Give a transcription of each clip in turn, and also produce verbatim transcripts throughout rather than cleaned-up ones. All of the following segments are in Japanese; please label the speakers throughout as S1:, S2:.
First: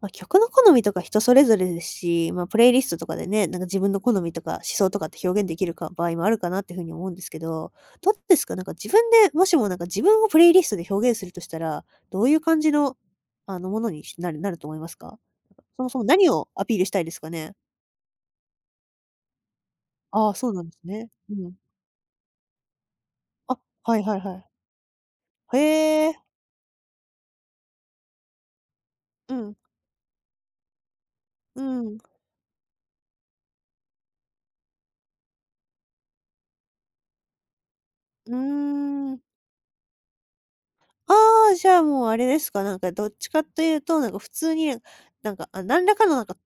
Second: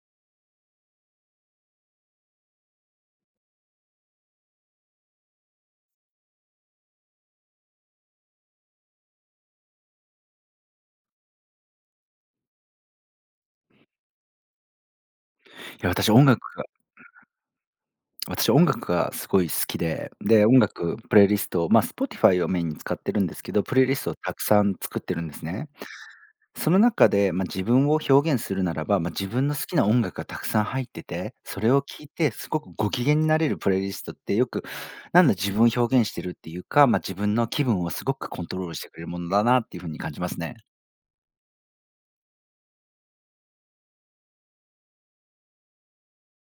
S1: まあ、曲の好みとか人それぞれですし、まあ、プレイリストとかでね、なんか自分の好みとか思想とかって表現できるか場合もあるかなっていうふうに思うんですけど、どうですか？なんか自分で、もしもなんか自分をプレイリストで表現するとしたら、どういう感じの、あの、ものにしなるなると思いますか？
S2: い
S1: そも
S2: や、
S1: そも
S2: 私音
S1: 何
S2: 楽
S1: をア
S2: が
S1: ピールしたいですかね？
S2: 私音楽がすごい好きで、
S1: ああ、
S2: で、
S1: そう
S2: 音
S1: なんです
S2: 楽、
S1: ね。
S2: プレイ
S1: う
S2: リス
S1: ん。
S2: ト、まあ、Spotify をメインに使ってるんですけ
S1: あ、
S2: ど、プレイリ
S1: はい
S2: ストを
S1: はいは
S2: たく
S1: い。
S2: さん作ってるんです
S1: へ
S2: ね。
S1: え。
S2: その中で、まあ、自分を表現するならば、まあ、自
S1: う
S2: 分の
S1: ん。
S2: 好きな音楽がたくさん入ってて、そ
S1: う
S2: れを
S1: ん。
S2: 聞いてすごくご機嫌になれるプレイリストってよく、なんだ自分を表現してるっていうか、まあ、自分の気分をすごく
S1: うー
S2: コントロールしてくれるも
S1: ん。
S2: のだなっていう風に感じますね。
S1: ああ、じゃあもうあれですか、なんかどっちかというと、なんか普通に、なんか、あ、何らかのなんか、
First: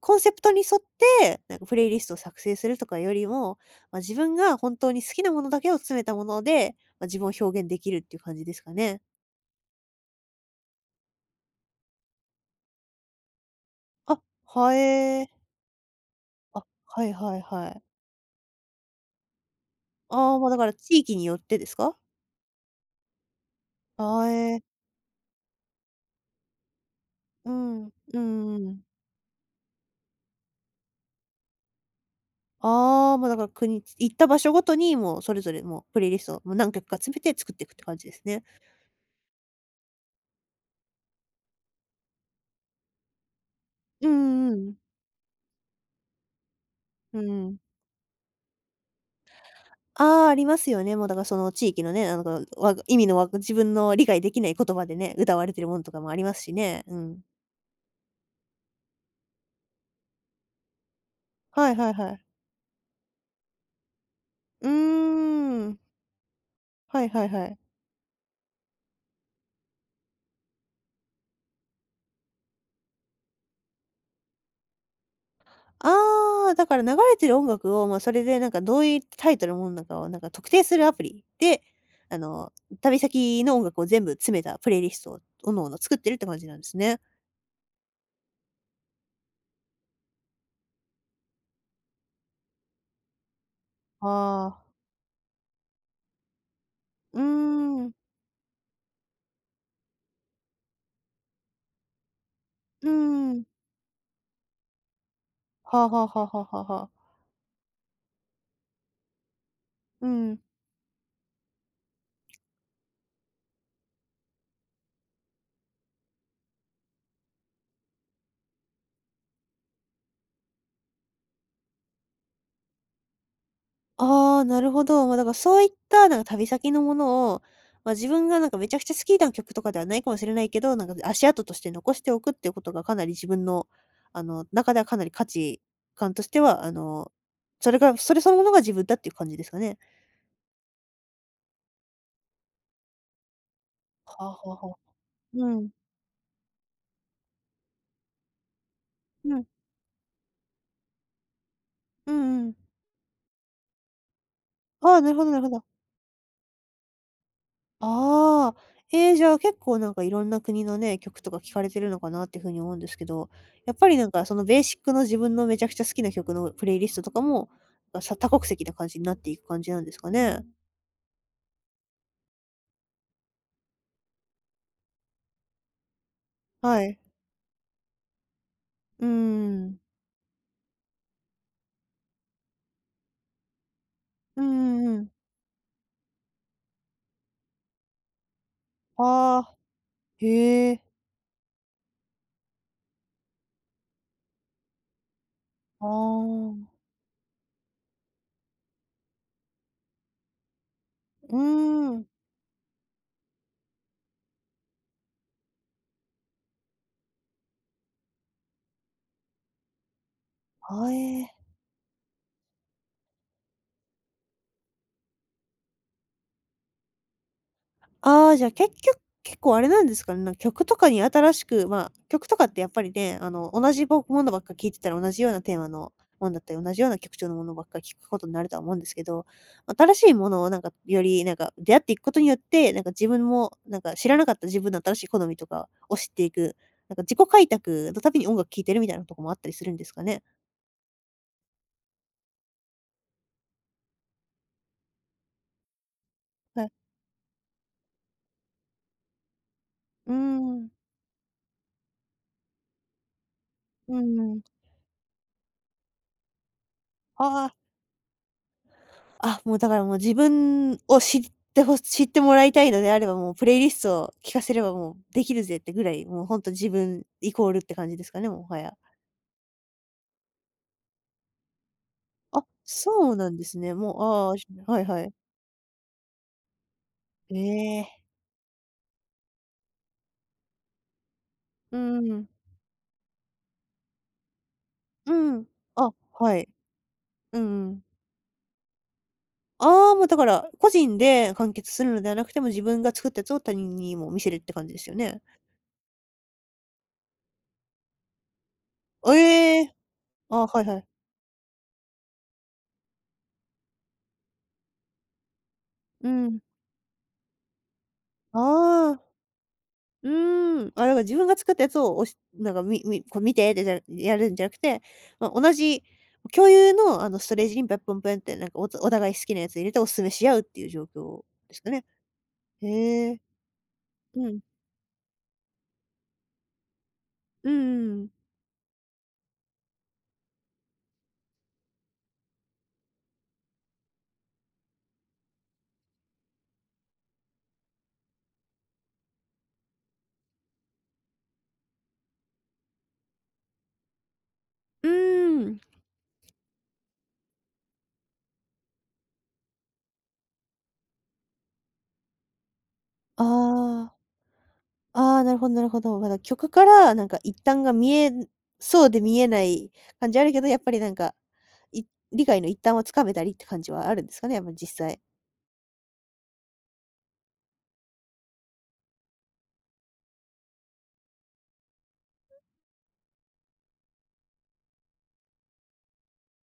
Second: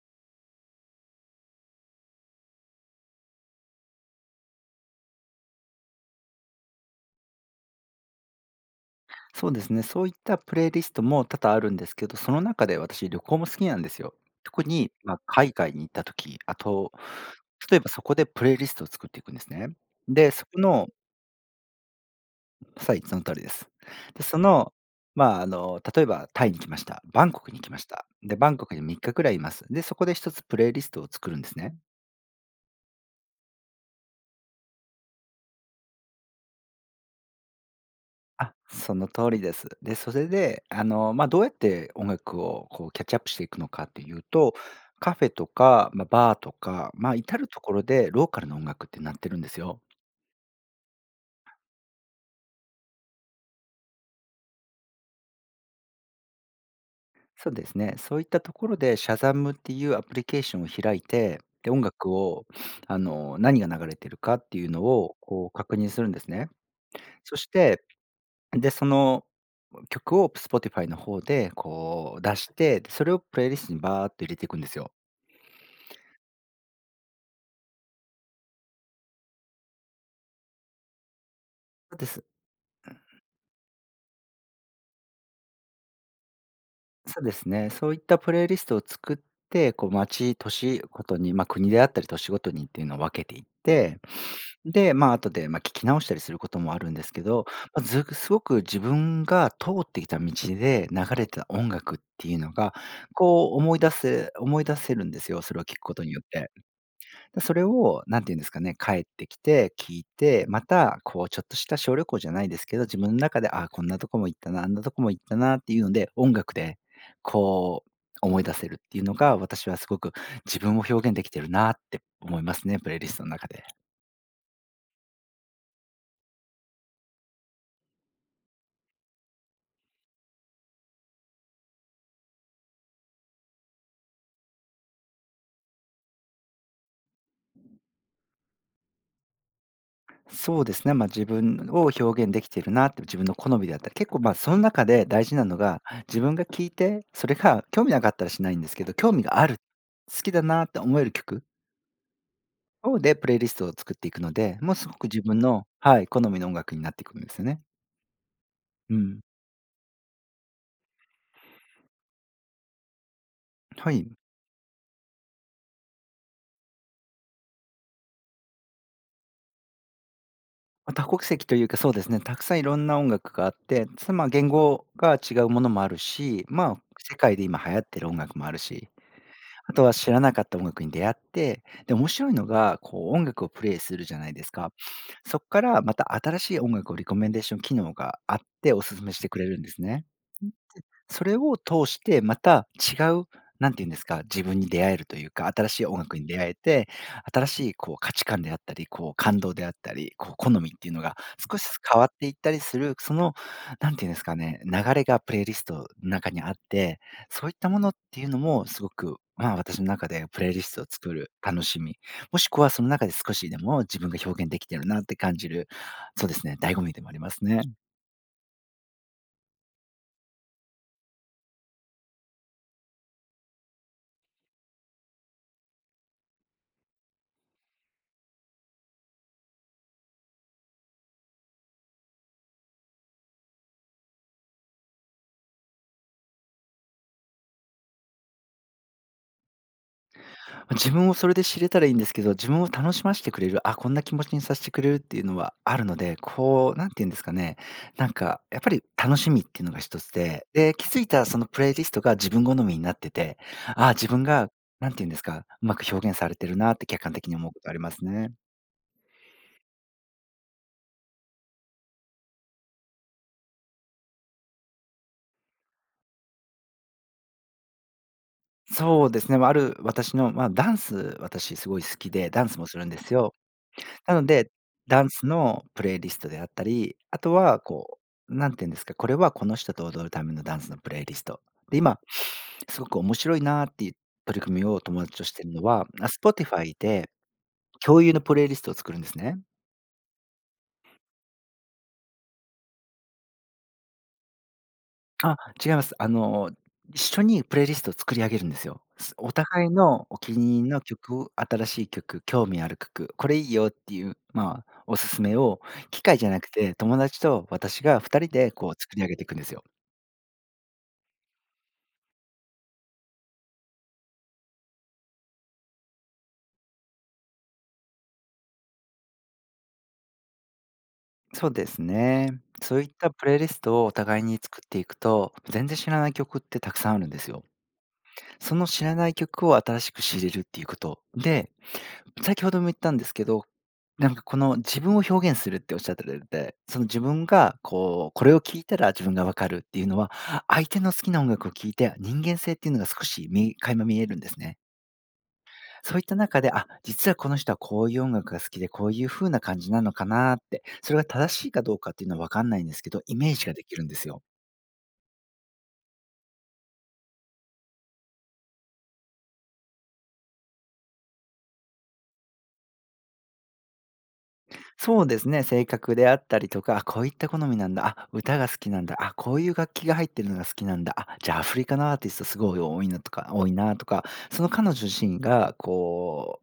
S1: コンセプトに沿って、なんかプレイリストを作成するとかよりも、ま、自分が本当に好きなものだけを詰めたもので、ま、自分を表現できるっていう感じですかね。
S2: そうですね、そういったプレイリストも多々あるんですけど、その中で私旅行も好きなんですよ。
S1: あ、
S2: 特
S1: は
S2: に、まあ、
S1: え。
S2: 海外に行った時、あ
S1: あ、
S2: と、
S1: はいはいは
S2: 例え
S1: い。
S2: ばそこでプレイリストを作っていくんですね。で、
S1: ああ、
S2: そ
S1: ま、だ
S2: こ
S1: から
S2: の
S1: 地域によってですか？
S2: はい、その通りです。で、
S1: あ、
S2: そ
S1: ええ。
S2: の、まあ、あの、例えばタイに来ました。バンコ
S1: う
S2: クに来ま
S1: ん。
S2: し
S1: うん
S2: た。で、バン
S1: う
S2: コクに
S1: ん。
S2: みっかくらいいます。で、そこで一つプレイリストを作るんですね。
S1: ああ、もうだから国行った場所ごとに、もうそれぞれもうプレイリストをもう何曲か詰めて作っていくって感じですね。
S2: あ。その通りです。で、それで、あの、ま、あどうやって音楽をこうキャッチアップしていくのかって
S1: うん
S2: いう
S1: うん
S2: と、
S1: うん。
S2: カフェとか、まあ、バーとか、ま、あ
S1: う
S2: 至る
S1: ん。
S2: ところでローカルの音楽ってなってるんですよ。
S1: ああ、ありますよね。もうだからその地域のね、なんか、わ意味のわ自分の理解できない言葉でね、歌われてるものとかもありますしね。うん。
S2: そうですね。そういったところでシャザムっていうアプリケーションを開いて、
S1: は
S2: で、
S1: い
S2: 音
S1: はいは
S2: 楽
S1: い。
S2: を、あの、何が流れてるかってい
S1: う
S2: うの
S1: ー
S2: を、こう、
S1: ん。
S2: 確認するんですね。
S1: はいはい
S2: そ
S1: は
S2: し
S1: い。
S2: て、で、その曲を Spotify の方で、こう、出して、で、それをプレイリストにバーっと入れていくんですよ。
S1: ああ、だから流れてる音楽を、まあ、それでなんかどういうタイトルのものなのかをなんか特定するアプリで、
S2: で
S1: あの、旅先の音楽を全部詰めたプレイリストを各々作ってるって感じなんですね。
S2: そうですね。そういったプレイリストを作って、こう町、年ごとに、まあ、国であったり年ごとにっていうのを分けていって、
S1: ああ。
S2: で、まあ、後で、ま、聞き直したりすることもあるんです
S1: うー
S2: けど、まあ、
S1: ん。
S2: ずすごく自分が通ってきた道で流れてた音楽っていうのが、
S1: うーん。
S2: こう思い出せ思い出せるんですよ、それを聞
S1: は
S2: く
S1: あ
S2: こ
S1: は
S2: と
S1: あ
S2: に
S1: は
S2: よ
S1: あ
S2: っ
S1: はあは
S2: て。
S1: あはあ。
S2: で、それを何て言うんですかね、帰ってきて聞い
S1: うん。
S2: て、またこうちょっとした小旅行じゃないですけど、自分の中で、ああ、こんなとこも行ったな、あんなとこも行ったなっていうので、音楽でこう思い出せるっていうのが、私はすごく自分を表現できてるなって思いますね、プレイリストの中で。
S1: ああ、なるほど。まあ、だからそういった、なんか旅先のものを、まあ、自分がなんかめちゃくちゃ好きな曲とかではないかもしれないけど、なんか足跡として残しておくっていうことがかなり自分の、あの、中ではかなり価値観としては、あの、それがそれそのものが自分だっていう感じですかね？
S2: そうですね、まあ、自分を表現できてるなって、自分の好みであったり、結構
S1: はあ
S2: まあ、
S1: は
S2: その
S1: あはあ。
S2: 中で大事
S1: う
S2: なの
S1: ん。
S2: が、自分が聞いて、それが興味なかったらしないんですけど、興味
S1: う
S2: が
S1: ん。
S2: ある、好きだなって思える曲
S1: うんうん。
S2: そうで、プレイリストを作っていくので、もうす
S1: あ
S2: ご
S1: あ、
S2: く
S1: なる
S2: 自
S1: ほどな
S2: 分
S1: るほど。
S2: のはい、好みの音楽になっていくんですよね。
S1: ああ、
S2: う
S1: えー
S2: ん。
S1: じゃあ、結構なんかいろんな国のね、曲とか聞かれてるのかなっていうふうに思うんですけど、やっぱ
S2: は
S1: りな
S2: い。
S1: んかそのベーシックの自分のめちゃくちゃ好きな曲のプレイリストとかも、なんかさ多国籍な感じになっていく感じなんですかね？
S2: ま、多国籍というか、そうですね、たくさんいろんな音楽があって、つま、言語が違うものもあるし、ま
S1: は
S2: あ、
S1: い。
S2: 世界で今流行ってる音楽もあるし、
S1: うー
S2: あ
S1: ん。
S2: とは知らなかった音楽に出会って、で、面白いのが、こう音楽をプレイするじゃない
S1: う
S2: ですか。
S1: んうんうん。
S2: そこからまた新しい音楽をリコメンデーション機能があってお勧めしてくれ
S1: ああ、
S2: るんですね。
S1: へえ。
S2: それを通して、また違う、何て言うんですか、自分に出会えるというか、新し
S1: あ
S2: い音楽に出会
S1: あ、
S2: えて、新しいこう価値観であったり、こう感動であったり、こう好みっていうのが
S1: う
S2: 少しずつ
S1: ー
S2: 変
S1: ん。
S2: わっていったりする、その何て言うんですかね、流れがプレイリストの中にあって、そういったものっていうのもすごく、まあ、私の中でプレイリストを
S1: は、
S2: 作
S1: え
S2: る
S1: ー
S2: 楽しみ、もしくはその中で少しでも自分が表現できてるなって感じる、そうですね、醍醐味でもありますね。
S1: ああ、じゃあ、結局結構あれなんですかね、なんか曲とかに新しく、まあ、曲とかってやっぱりね、あの、同じぼものばっか聴いてたら同じようなテーマのもんだったり、同じような曲調のものばっか聴くことになるとは思うんですけど、新しいものをなんか、よりなんか出会っていくことによって、なんか自分も、なんか知らなかった自分の新しい好みとかを知っていく、なんか自己開拓のために音楽聴いてるみたいなとこもあったりするんですかね？
S2: ま自分をそれで知れたらいいんですけど、自分を楽しましてくれる、あ、こんな気持ちにさせてくれるっていうのはあるので、
S1: はい。
S2: こう、なんて言うんですかね、なんかやっぱり楽しみっていうのが一つ
S1: うー
S2: で、
S1: ん。
S2: で、気づいたそのプレイリストが自分好みになってて、あ
S1: う
S2: 自
S1: ん
S2: 分
S1: うん。
S2: がなんて言うんですか、うまく表現されてるなって客観的に
S1: あ
S2: 思う
S1: あ。
S2: ことありますね。
S1: あ、もうだからもう自分を知ってほ知ってもらいたいのであれば、もうプレイリストを聞かせればもうできるぜってぐらい、もうほんと自分イコールって感じですかね、もはや。
S2: そうですね、ま、あある私の、まあ、ダンス、私すごい好きで、ダ
S1: あ、
S2: ンスもするんで
S1: そ
S2: す
S1: うな
S2: よ。
S1: んですね。もう、
S2: なの
S1: ああ、し
S2: で、
S1: はいは
S2: ダン
S1: い。
S2: スのプレイリストであったり、あとは
S1: ええ。
S2: こう、なんて言うんですか、これはこの人と踊るためのダンスのプレイリスト。で、
S1: う
S2: 今
S1: んうん。
S2: すごく面白いなっていう取り組みを友
S1: う
S2: 達として
S1: ん。
S2: るのは、
S1: あ、
S2: あ、
S1: はい。
S2: Spotify で
S1: うんうん。
S2: 共有のプレイリストを作るんですね。
S1: ああ、もうだから、個人で完結するのではなくても、自分が作ったやつを他人にも見せるって感じですよね。
S2: あ、違います。あの、一緒にプレイリストを作り上げるんですよ。すお
S1: え
S2: 互い
S1: え。
S2: のお気
S1: あ、
S2: に
S1: は
S2: 入
S1: い
S2: り
S1: は
S2: の
S1: い。
S2: 曲新しい曲、興味ある曲、これいいよっていう、まあ、おすすめを機
S1: う
S2: 械じゃ
S1: ん。
S2: なくて、友達と私がふたり
S1: あ
S2: でこう作り上
S1: あ。
S2: げていくんですよ。
S1: うーん。あ、だから自分が作ったやつを、おしなんか、みみこう見てってじゃやるんじゃなくて、まあ、同じ共有の、あの、ストレージにペッポンペンって、なんか、おお互い好きなやつ入れてお勧めし合うっていう状況
S2: そう
S1: です
S2: で
S1: か
S2: す
S1: ね。
S2: ね。そういっ
S1: へ
S2: た
S1: え。
S2: プレイリストをお互い
S1: う
S2: に
S1: ん。
S2: 作っていくと、全然知らない曲ってたくさんあるんですよ。
S1: うんうんうん
S2: その知らない曲を新しく知れるっていうこと。で、先ほども言ったんですけど、なんかこの自分を表現するっておっしゃってたその自分がこう、これを聞いたら自分がわかるっていうのは、相手の好きな音楽を聴いて、人間性っていうのが少し見垣間見えるんですね。
S1: ーん。
S2: そういった中で、あ、実はこの人はこういう音楽が好きで、こういう風な感じなのかなって、それが正しいかどうかっていうのは分かんないんですけど、イ
S1: あ
S2: メージができるんで
S1: あ。
S2: すよ。
S1: ああ、なるほどなるほど。ま、だ曲から、なんか、一端が見えそうで見えない感じあるけど、やっぱり、なんか、い理解の一端をつかめたりって感じはあるんですかね、やっぱ実際。
S2: そうですね、性格であったりとか、あ、こういった好みなんだ、あ、歌が好きなんだ、あ、こういう楽器が入ってるのが好きなんだ、あ、じゃあアフリカのアーティストすごい多いなとか多いなとか、その彼女自身がこ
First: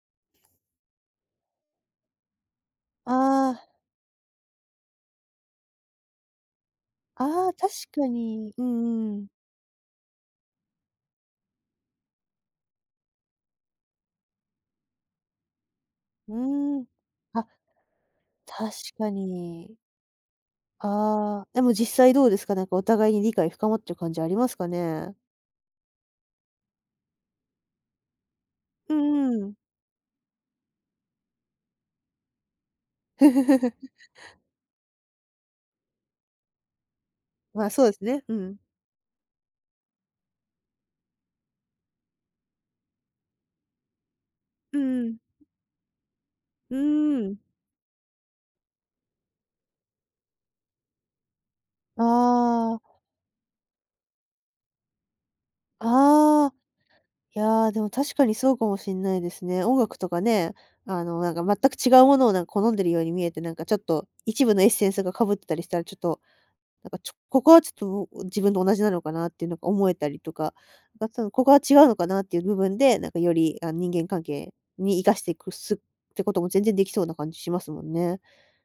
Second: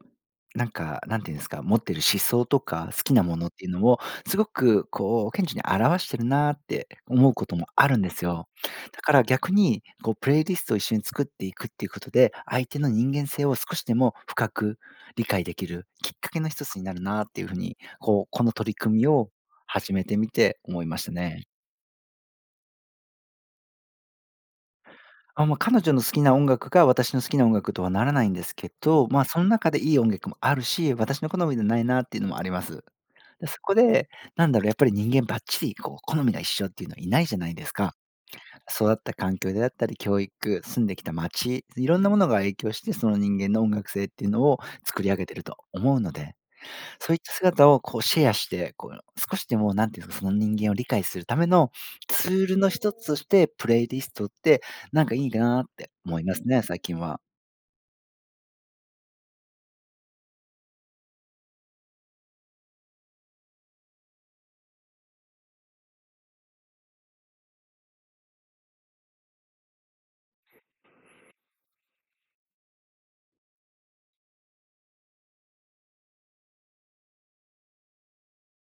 S2: なんか、なんていうんですか、持ってる思想とか、好
S1: あ
S2: きなものってい
S1: あ。
S2: うのを、すごくこう、顕著に表してるなって思うこ
S1: ああ、
S2: とも
S1: 確
S2: あるん
S1: か
S2: ですよ。
S1: に。う
S2: だか
S1: んう
S2: ら
S1: ん。
S2: 逆に、こうプレイリストを一緒に作っていくっていうことで、相手の人間性を少しでも深く理解できるきっか
S1: う
S2: けの一つ
S1: ー
S2: に
S1: ん。
S2: なるなって
S1: あ、
S2: いうふうに、こう、この取り
S1: 確
S2: 組み
S1: か
S2: を
S1: に。
S2: 始めてみて思いました
S1: あ
S2: ね。
S1: あ、でも実際どうですか？なんかお互いに理解深まってる感じありますかね？
S2: あ、まあ、彼女の好きな音楽が私の好きな音楽とはならないんですけ
S1: う
S2: ど、まあ、
S1: ん
S2: そ
S1: う
S2: の
S1: ん。
S2: 中でいい音楽もあるし、私の好みでないなっていうのもあります。で、そこ で、なんだろう、やっぱり人間ばっちりこう好みが一緒っていうのはいないじゃない
S1: ま
S2: で
S1: あ、
S2: す
S1: そうで
S2: か。
S1: すね。うん。
S2: 育った環境であったり、教育、住んできた街、いろんなものが影響して、その人間の音楽性っていうのを
S1: うん
S2: 作
S1: う
S2: り
S1: ん。
S2: 上げてると思うので。
S1: う
S2: そういっ
S1: ー
S2: た
S1: ん。
S2: 姿をこうシェアして、こう少しでも何ていうんですか、その人間を理解するための
S1: あ
S2: ツールの
S1: あ、
S2: 一つとして、プレイリストってなんかいいなって思います
S1: ああ、
S2: ね、最近は。
S1: いや、でも確かにそうかもしんないですね。音楽とかね、あの、なんか全く違うものをなんか好んでるように見えて、なんかちょっと一部のエッセンスがかぶってたりしたらちょっとなんかちょここはちょっと自分と同じなのかなっていうのが思えたりとか、なんかそのここは違うのかなっていう部分で、なんかより、あの、人間関係に生かしていくすってことも全然できそうな感じしますもんね。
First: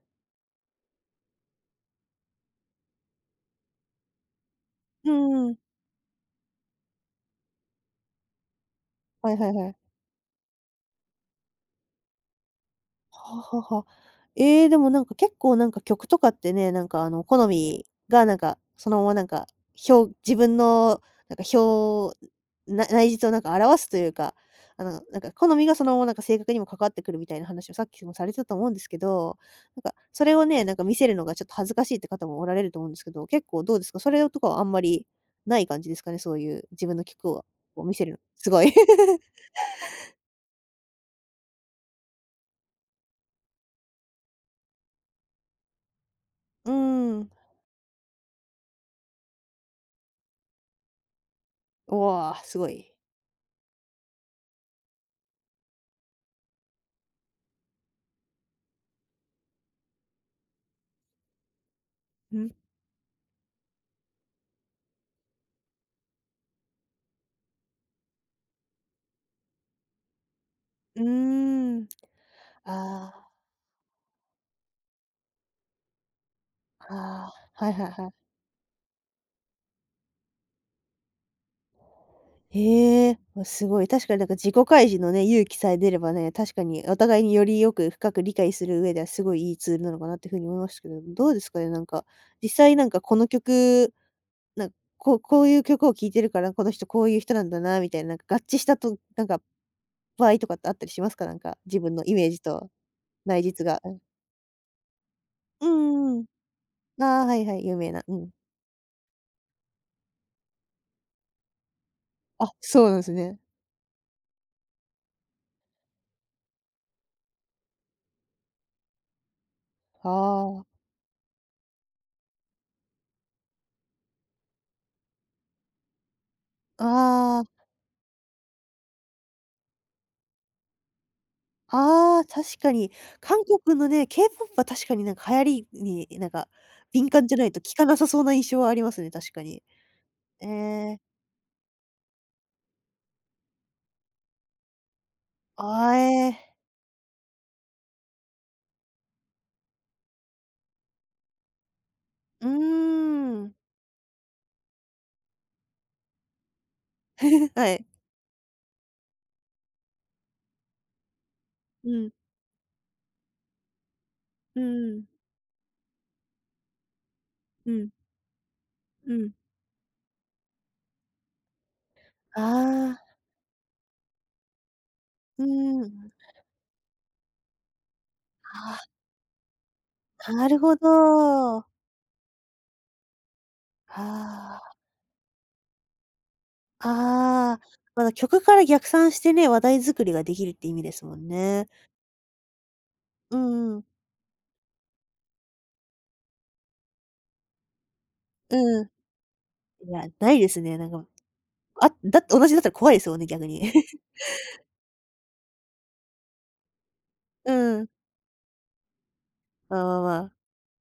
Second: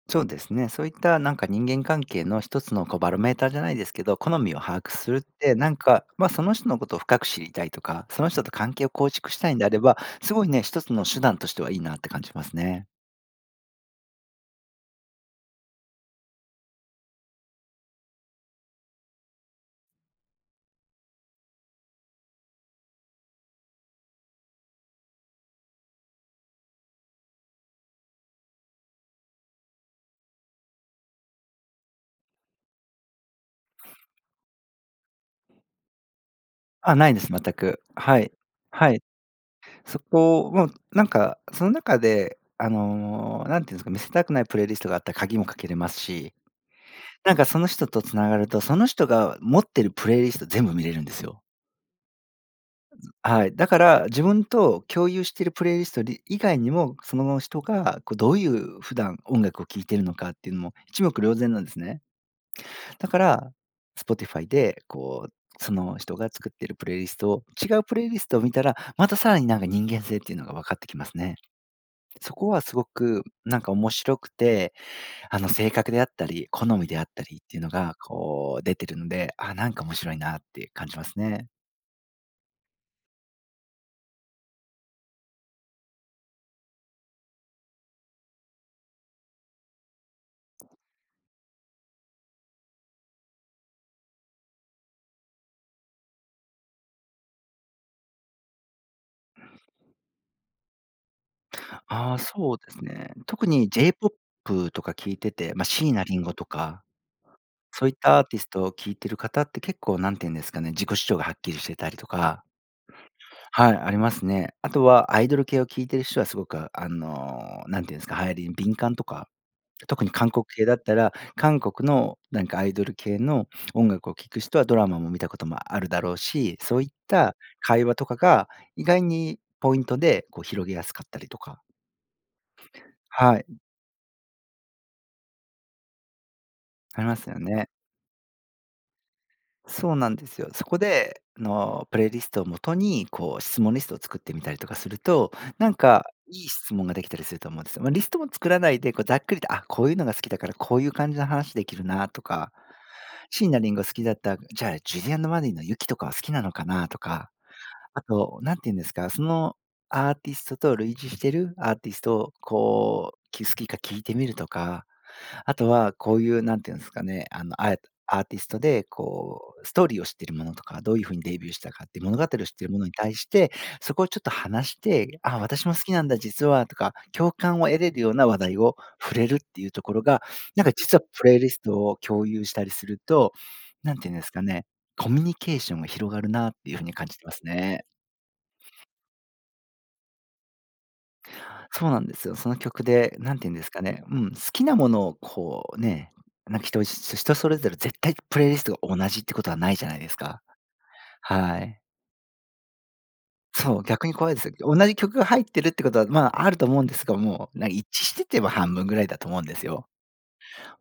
S2: そうですね、そういったなんか人間関係の一つのこうバロメーターじゃないですけど、好みを把握
S1: う
S2: するっ
S1: んう
S2: て、
S1: ん。
S2: なんか、まあ、その人のことを深く知りたいとか、その人と関係を構築
S1: はい
S2: し
S1: は
S2: た
S1: い
S2: いんで
S1: は
S2: あ
S1: い。
S2: れば、すごいね、一つの手段としてはいいなって感じますね。
S1: はあはあはあ。えーでもなんか結構なんか曲とかってね、なんかあの好みがなんか、そのままなんか、表自分のなんか表…な内実をなんか表すというか、あのなんか好みがそのままなんか性格にも関わってくるみたいな話をさっきもされてたと思うんですけど、なんかそれをね、なんか見せるのがちょっと恥ずかしいって方もおられると思うんですけど、結構どうですか？それとかはあんまりない感じですかね？そういう自
S2: あ、
S1: 分の
S2: ないです、
S1: 曲
S2: 全
S1: を
S2: く。
S1: を見せるの。
S2: はい。
S1: すごい。
S2: はい。そこをもうなんか、その中で、あの、何て言うんですか、見せたくないプレイリストがあったら鍵もかけれますし、
S1: うん。
S2: なんかその人とつながると、その人が持ってるプレイリスト全部見れるんですよ。
S1: うわあすごい。
S2: はい。だから、自分と共有しているプレイリストり以外にも、その人がこうどういう普段音楽を聴いてるのかっていうのも一目瞭然なんですね。
S1: うん、
S2: だから、Spotify でこう、その人が作ってるプレイリストを違うプレイリストを見たら、またさらになんか人間性っていうのが分かってき
S1: う
S2: ますね。
S1: ーん。
S2: そこはすごく
S1: あ
S2: なんか面白くて、あの、性格であったり、好
S1: あ、
S2: みであった
S1: あ
S2: りっていう
S1: あ、は
S2: の
S1: いはい
S2: が、
S1: はい。
S2: こう、出てるので、あ、なんか面白いなって感じますね。
S1: へえ、わ、すごい。確かになんか自己開示のね、勇気さえ出ればね、確かにお互いによりよく深く理解する上ではすごいいいツールなのかなっていうふうに思いましたけど、どうですかね、なんか、実際なんかこの曲、なんかこうこういう曲を聴いてるから、この人こういう人なんだなみたいな、なんか合致したとなんか、場合とかってあったりしますか？なんか、自分のイ
S2: ああ、
S1: メージ
S2: そう
S1: と
S2: ですね。
S1: 内
S2: 特
S1: 実
S2: に
S1: が、うん。
S2: J-ピーオーピー とか聞いてて、まあ、
S1: うん
S2: 椎名
S1: うん
S2: 林
S1: う
S2: 檎とか、
S1: ん。ああ、はいはい、有
S2: そう
S1: 名
S2: いっ
S1: な、う
S2: たアー
S1: ん。
S2: ティストを聞いてる方って結構なんていうんですかね、自己主張がはっきりしてたりとか。
S1: あ、そうなんですね。
S2: はい、ありますね。あとはアイドル系を聞いてる人はすごく、あの、んていうんですか、流行りに敏感とか。特
S1: あ
S2: に韓国系
S1: あ。
S2: だったら、韓国のなんかアイドル系の音楽を聴く人はドラマも見たこともあるだろうし、そう
S1: あ
S2: いった
S1: あ。
S2: 会話とかが意外にポイントでこう広げやすかったりとか、
S1: ああ、確かに。
S2: は
S1: 韓
S2: い、
S1: 国のね、K-ピーオーピー は確かになんか流行りに、なんか、
S2: あり
S1: 敏
S2: ま
S1: 感
S2: す
S1: じゃ
S2: よ
S1: ないと
S2: ね。
S1: 効かなさそうな印象はありますね、確かに。
S2: そうなんです
S1: え
S2: よ。そこ
S1: え、
S2: で、あの、プレイリストをもとに、こう質問リストを作ってみたりとかすると、なん
S1: あ、
S2: か
S1: え
S2: いい
S1: え、
S2: 質問ができたりすると思うんですよ。まあ、リストも作らないで、こうざっくりと、あ、こういうのが好きだから、こういう感じの話できるなと
S1: うー
S2: か。シー
S1: ん。
S2: ナリンゴ好きだった、じゃあ、ジュリアンド・マリーの雪とかは好きなのかなと か、
S1: えはい。
S2: あと、何て言うんですか、そのアーティストと類似してるアー
S1: う
S2: ティス
S1: ん、
S2: トをこう、き好きか聞いてみると
S1: う
S2: か。
S1: ん、
S2: あとは、こういうなんていうんですかね、あの、
S1: う
S2: あえ
S1: ん、
S2: アーティストで、
S1: うん。
S2: こう、ストーリーを知っているものとか、どういう風にデビューしたかっていう物語を知
S1: あ
S2: っているものに
S1: あ、
S2: 対して、そこをちょっと話して、「あ
S1: う
S2: 私も好
S1: ー
S2: きなん
S1: ん。
S2: だ、実は」とか、共感を得れるような話題を
S1: あ
S2: 触れるっていうところが、
S1: あ、なる
S2: なんか
S1: ほ
S2: 実はプレイリス
S1: ど。
S2: トを共有したりすると、なんていうんですか
S1: あ
S2: ね、
S1: あ、
S2: コミュニケーションが広がるなっていう風に感じてます
S1: ああ、
S2: ね。
S1: まだ曲から逆算してね、話題作りができるって意味ですもんね。
S2: そうなんですよ。その曲で、な
S1: う
S2: んて言うんです
S1: んう
S2: か
S1: ん、
S2: ね、うん、好きなものをこうね、なんか人人それぞれ絶対プレイリスト
S1: うん。
S2: が同じってことはないじゃ
S1: い
S2: ない
S1: や、
S2: です
S1: ない
S2: か。
S1: ですね、なんか、
S2: はい。
S1: あだ同じだったら怖いですもんね、逆に。
S2: そう、逆に怖いですよ。同じ曲が入ってるってことは、まあ、あると思うんですが、も
S1: う
S2: う、なんか一
S1: ん。
S2: 致してても半分ぐらいだと思うんです
S1: わ
S2: よ。
S1: わわ。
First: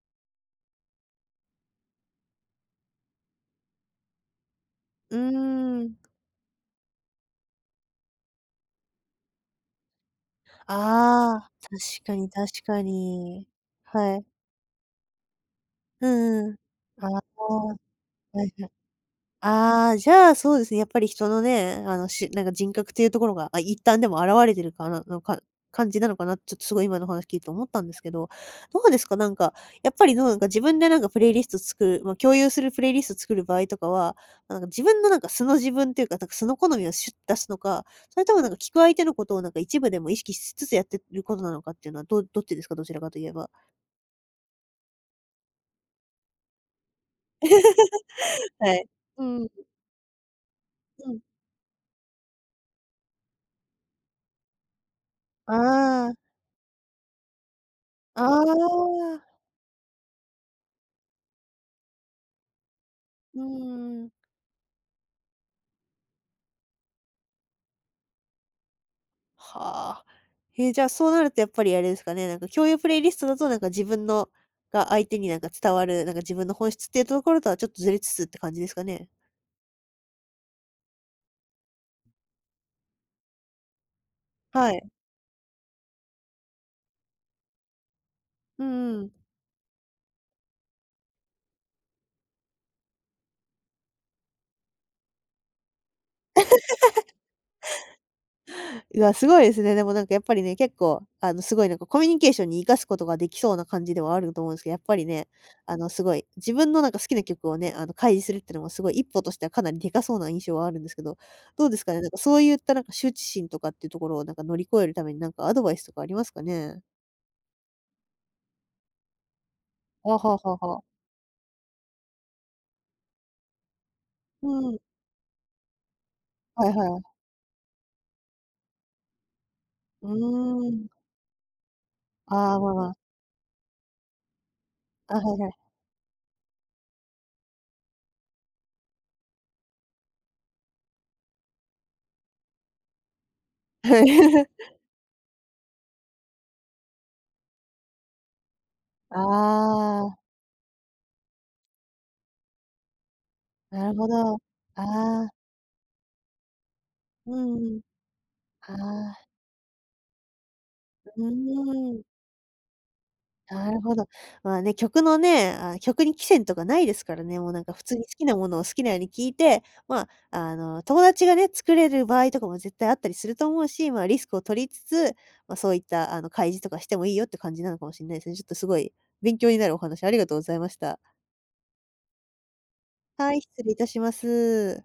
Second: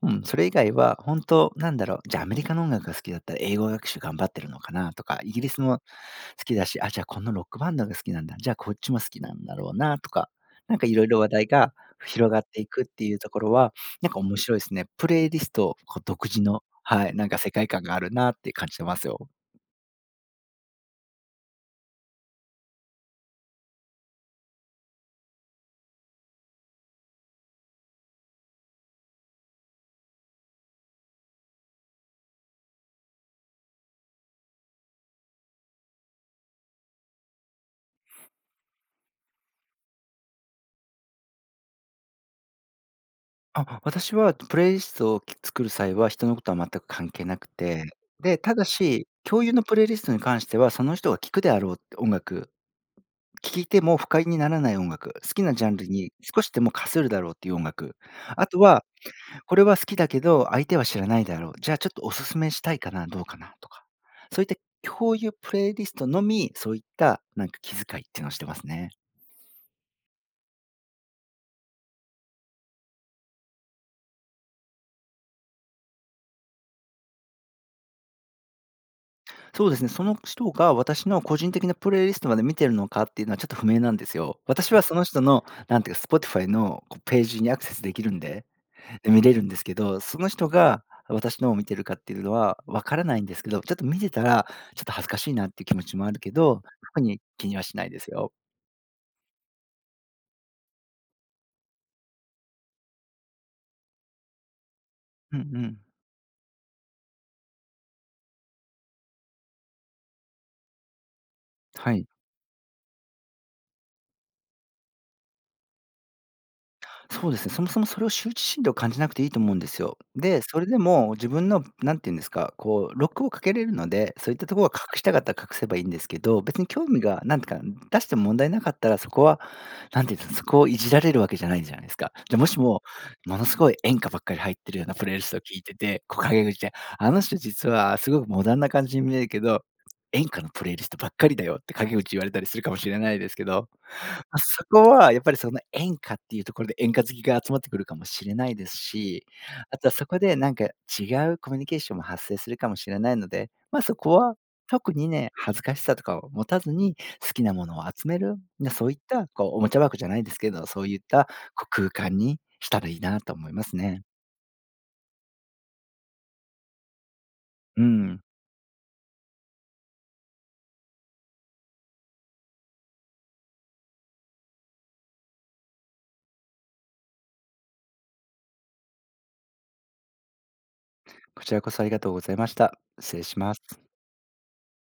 S2: うん、それ以外は本当なんだろう、じゃあアメリカの音楽が好きだったら英語学習頑張ってるのかなと
S1: う
S2: か、イギリスの
S1: ーん。
S2: 好きだし、あ、じゃあこのロックバンドが好きなんだ、じゃあこっちも好きなんだろうなとか、なんかいろいろ話
S1: あ
S2: 題
S1: あ、
S2: が
S1: 確かに
S2: 広がって
S1: 確
S2: い
S1: か
S2: くっていうとこ
S1: に。
S2: ろは、なん
S1: は
S2: か
S1: い。
S2: 面白いですね。プレイリスト、こう
S1: う
S2: 独自
S1: んうん。
S2: の、
S1: あ
S2: は
S1: あ、
S2: い、なんか世界
S1: は
S2: 観があるなって
S1: いは
S2: 感
S1: い。
S2: じてますよ。
S1: ああ、じゃあ、そうですね、やっぱり人のね、あの、しなんか人格っていうところが、あ、一旦でも現れてるかなのか感じなのかな、ちょっとすごい今の話聞いて思ったんですけど、どうですか？なんか、やっぱりどうなんか自分でなんかプレイリスト作る、ま、共有するプレイリスト作る場合とかは、なんか自分のなんか素の自分っていうか、なんか素の好みをシュッ出すのか、それともなんか聞く相手のことをなんか一部でも意識しつつやってることなのかっていうのは、どどっちですか？どちらかといえば。
S2: あ、私はプレイリストを作る際は、人のことは全く関係なくて、で、ただ
S1: はい。
S2: し、
S1: う
S2: 共
S1: ん、
S2: 有のプレイリストに関しては、その
S1: う
S2: 人が
S1: ん。
S2: 聴くであろう音楽、聴いても不快にならない音楽、好きな
S1: あ
S2: ジャンルに
S1: あ、
S2: 少しでもかするだろうっていう音楽、
S1: あ
S2: あとは
S1: あ、
S2: これは好きだけど、相手は知らないだろう。じゃあちょっとおすすめしたいかな、どうか
S1: う
S2: なとか。
S1: ん。
S2: そういった共有プレイリストのみ、そういったなんか気遣いっていうのをしてますね。
S1: はあ。え、じゃあ、そうなるとやっぱりあれですかね、なんか共有プレイリストだとなんか自分のが相手になんか伝わる、なんか自分の本質っていうところとはちょっとずれつつって感じですかね？
S2: そうですね、その人が私の個人的なプレイリストまで見てるのかっていうのはちょっと不明なんですよ。
S1: は
S2: 私は
S1: い。
S2: その人の、なんていうか、Spotify のこうページにアクセスできるんで、
S1: うんうん。
S2: で見れるんですけど、その人が私のを見てるかっていうのはわからないんですけど、ちょっと見てたら、ちょっと恥ずかしいなっていう気持ちもあるけど、特に気にはしないですよ。
S1: いや、すごいですね。でもなんかやっぱりね、結構あの、すごいなんかコミュニケーションに生かすことができそうな感じではあると思うんですけど、やっぱりね、
S2: うんう
S1: あ
S2: ん。
S1: の、すごい自分のなんか好きな曲をね、あの、開示するっていうのもすごい一歩としてはかなりでかそうな印象はあるんですけど、どうですか
S2: は
S1: ね、な
S2: い。
S1: んかそういったなんか羞恥心とかっていうところをなんか乗り越えるためになんかアドバイスとかありますかね？
S2: そうですね、そもそもそれを羞恥心と感じなくていいと思うんですよ。
S1: あ、はあは
S2: で、そ
S1: あ
S2: れ
S1: は
S2: で
S1: あ。
S2: も自分のなんていうんですか、こうロックをかけれるので、そういったところ
S1: う
S2: は
S1: ん。
S2: 隠したかったら隠せばいいんですけど、別に
S1: はい
S2: 興
S1: は
S2: 味
S1: い。
S2: がなんていうか、出しても問題なかったら、そこはな
S1: う
S2: んていうんですか、そこを
S1: ー
S2: い
S1: ん。
S2: じられるわけじゃないじゃないですか。じゃ、も
S1: あ
S2: し
S1: あ、まあ
S2: も、
S1: まあ。
S2: ものすごい演歌ばっかり入ってるようなプレ
S1: あ、
S2: イリス
S1: は
S2: ト
S1: い
S2: を
S1: はい。
S2: 聞いてて、こう陰口で、あの人実はすごくモダンな感じに見えるけど、演歌のプレイリストばっかりだよって陰口言われたりするかもしれないですけど、
S1: は
S2: ま、
S1: い。
S2: そこはやっぱりその演歌っていうところで演歌好きが集まってくるかもしれないです
S1: あ
S2: し、あとはそ
S1: あ、
S2: こでなんか違うコミュニケーションも発生するかもしれないので、ま、
S1: なる
S2: そ
S1: ほ
S2: こ
S1: ど。
S2: は
S1: あ
S2: 特に
S1: あ、
S2: ね、恥ずかしさとかを持たずに、好
S1: う
S2: きな
S1: ん
S2: も
S1: う
S2: の
S1: ん。
S2: を集める、な
S1: あ
S2: そういっ
S1: あ、
S2: たこうおもちゃ箱じゃないですけど、そういっ
S1: う
S2: たこう空
S1: ーん。
S2: 間にしたらいいなと思いま
S1: な
S2: す
S1: るほ
S2: ね。
S1: ど。まあね、曲のね、あ、曲に期限とかないですからね、もうなんか普
S2: う
S1: 通に好
S2: ん。
S1: きなものを好きなように聴いて、まあ、あの、友達がね、作れる場合とかも絶対あったりすると思うし、まあ、リスクを取りつつ、ま、そういったあの、開示とかしてもいいよって感じなのかもしんないですね。ちょっとすごい勉強になるお話ありがとうございました。
S2: こちらこそありがとうございました。失礼
S1: は
S2: し
S1: い、
S2: ます。
S1: 失礼いたします。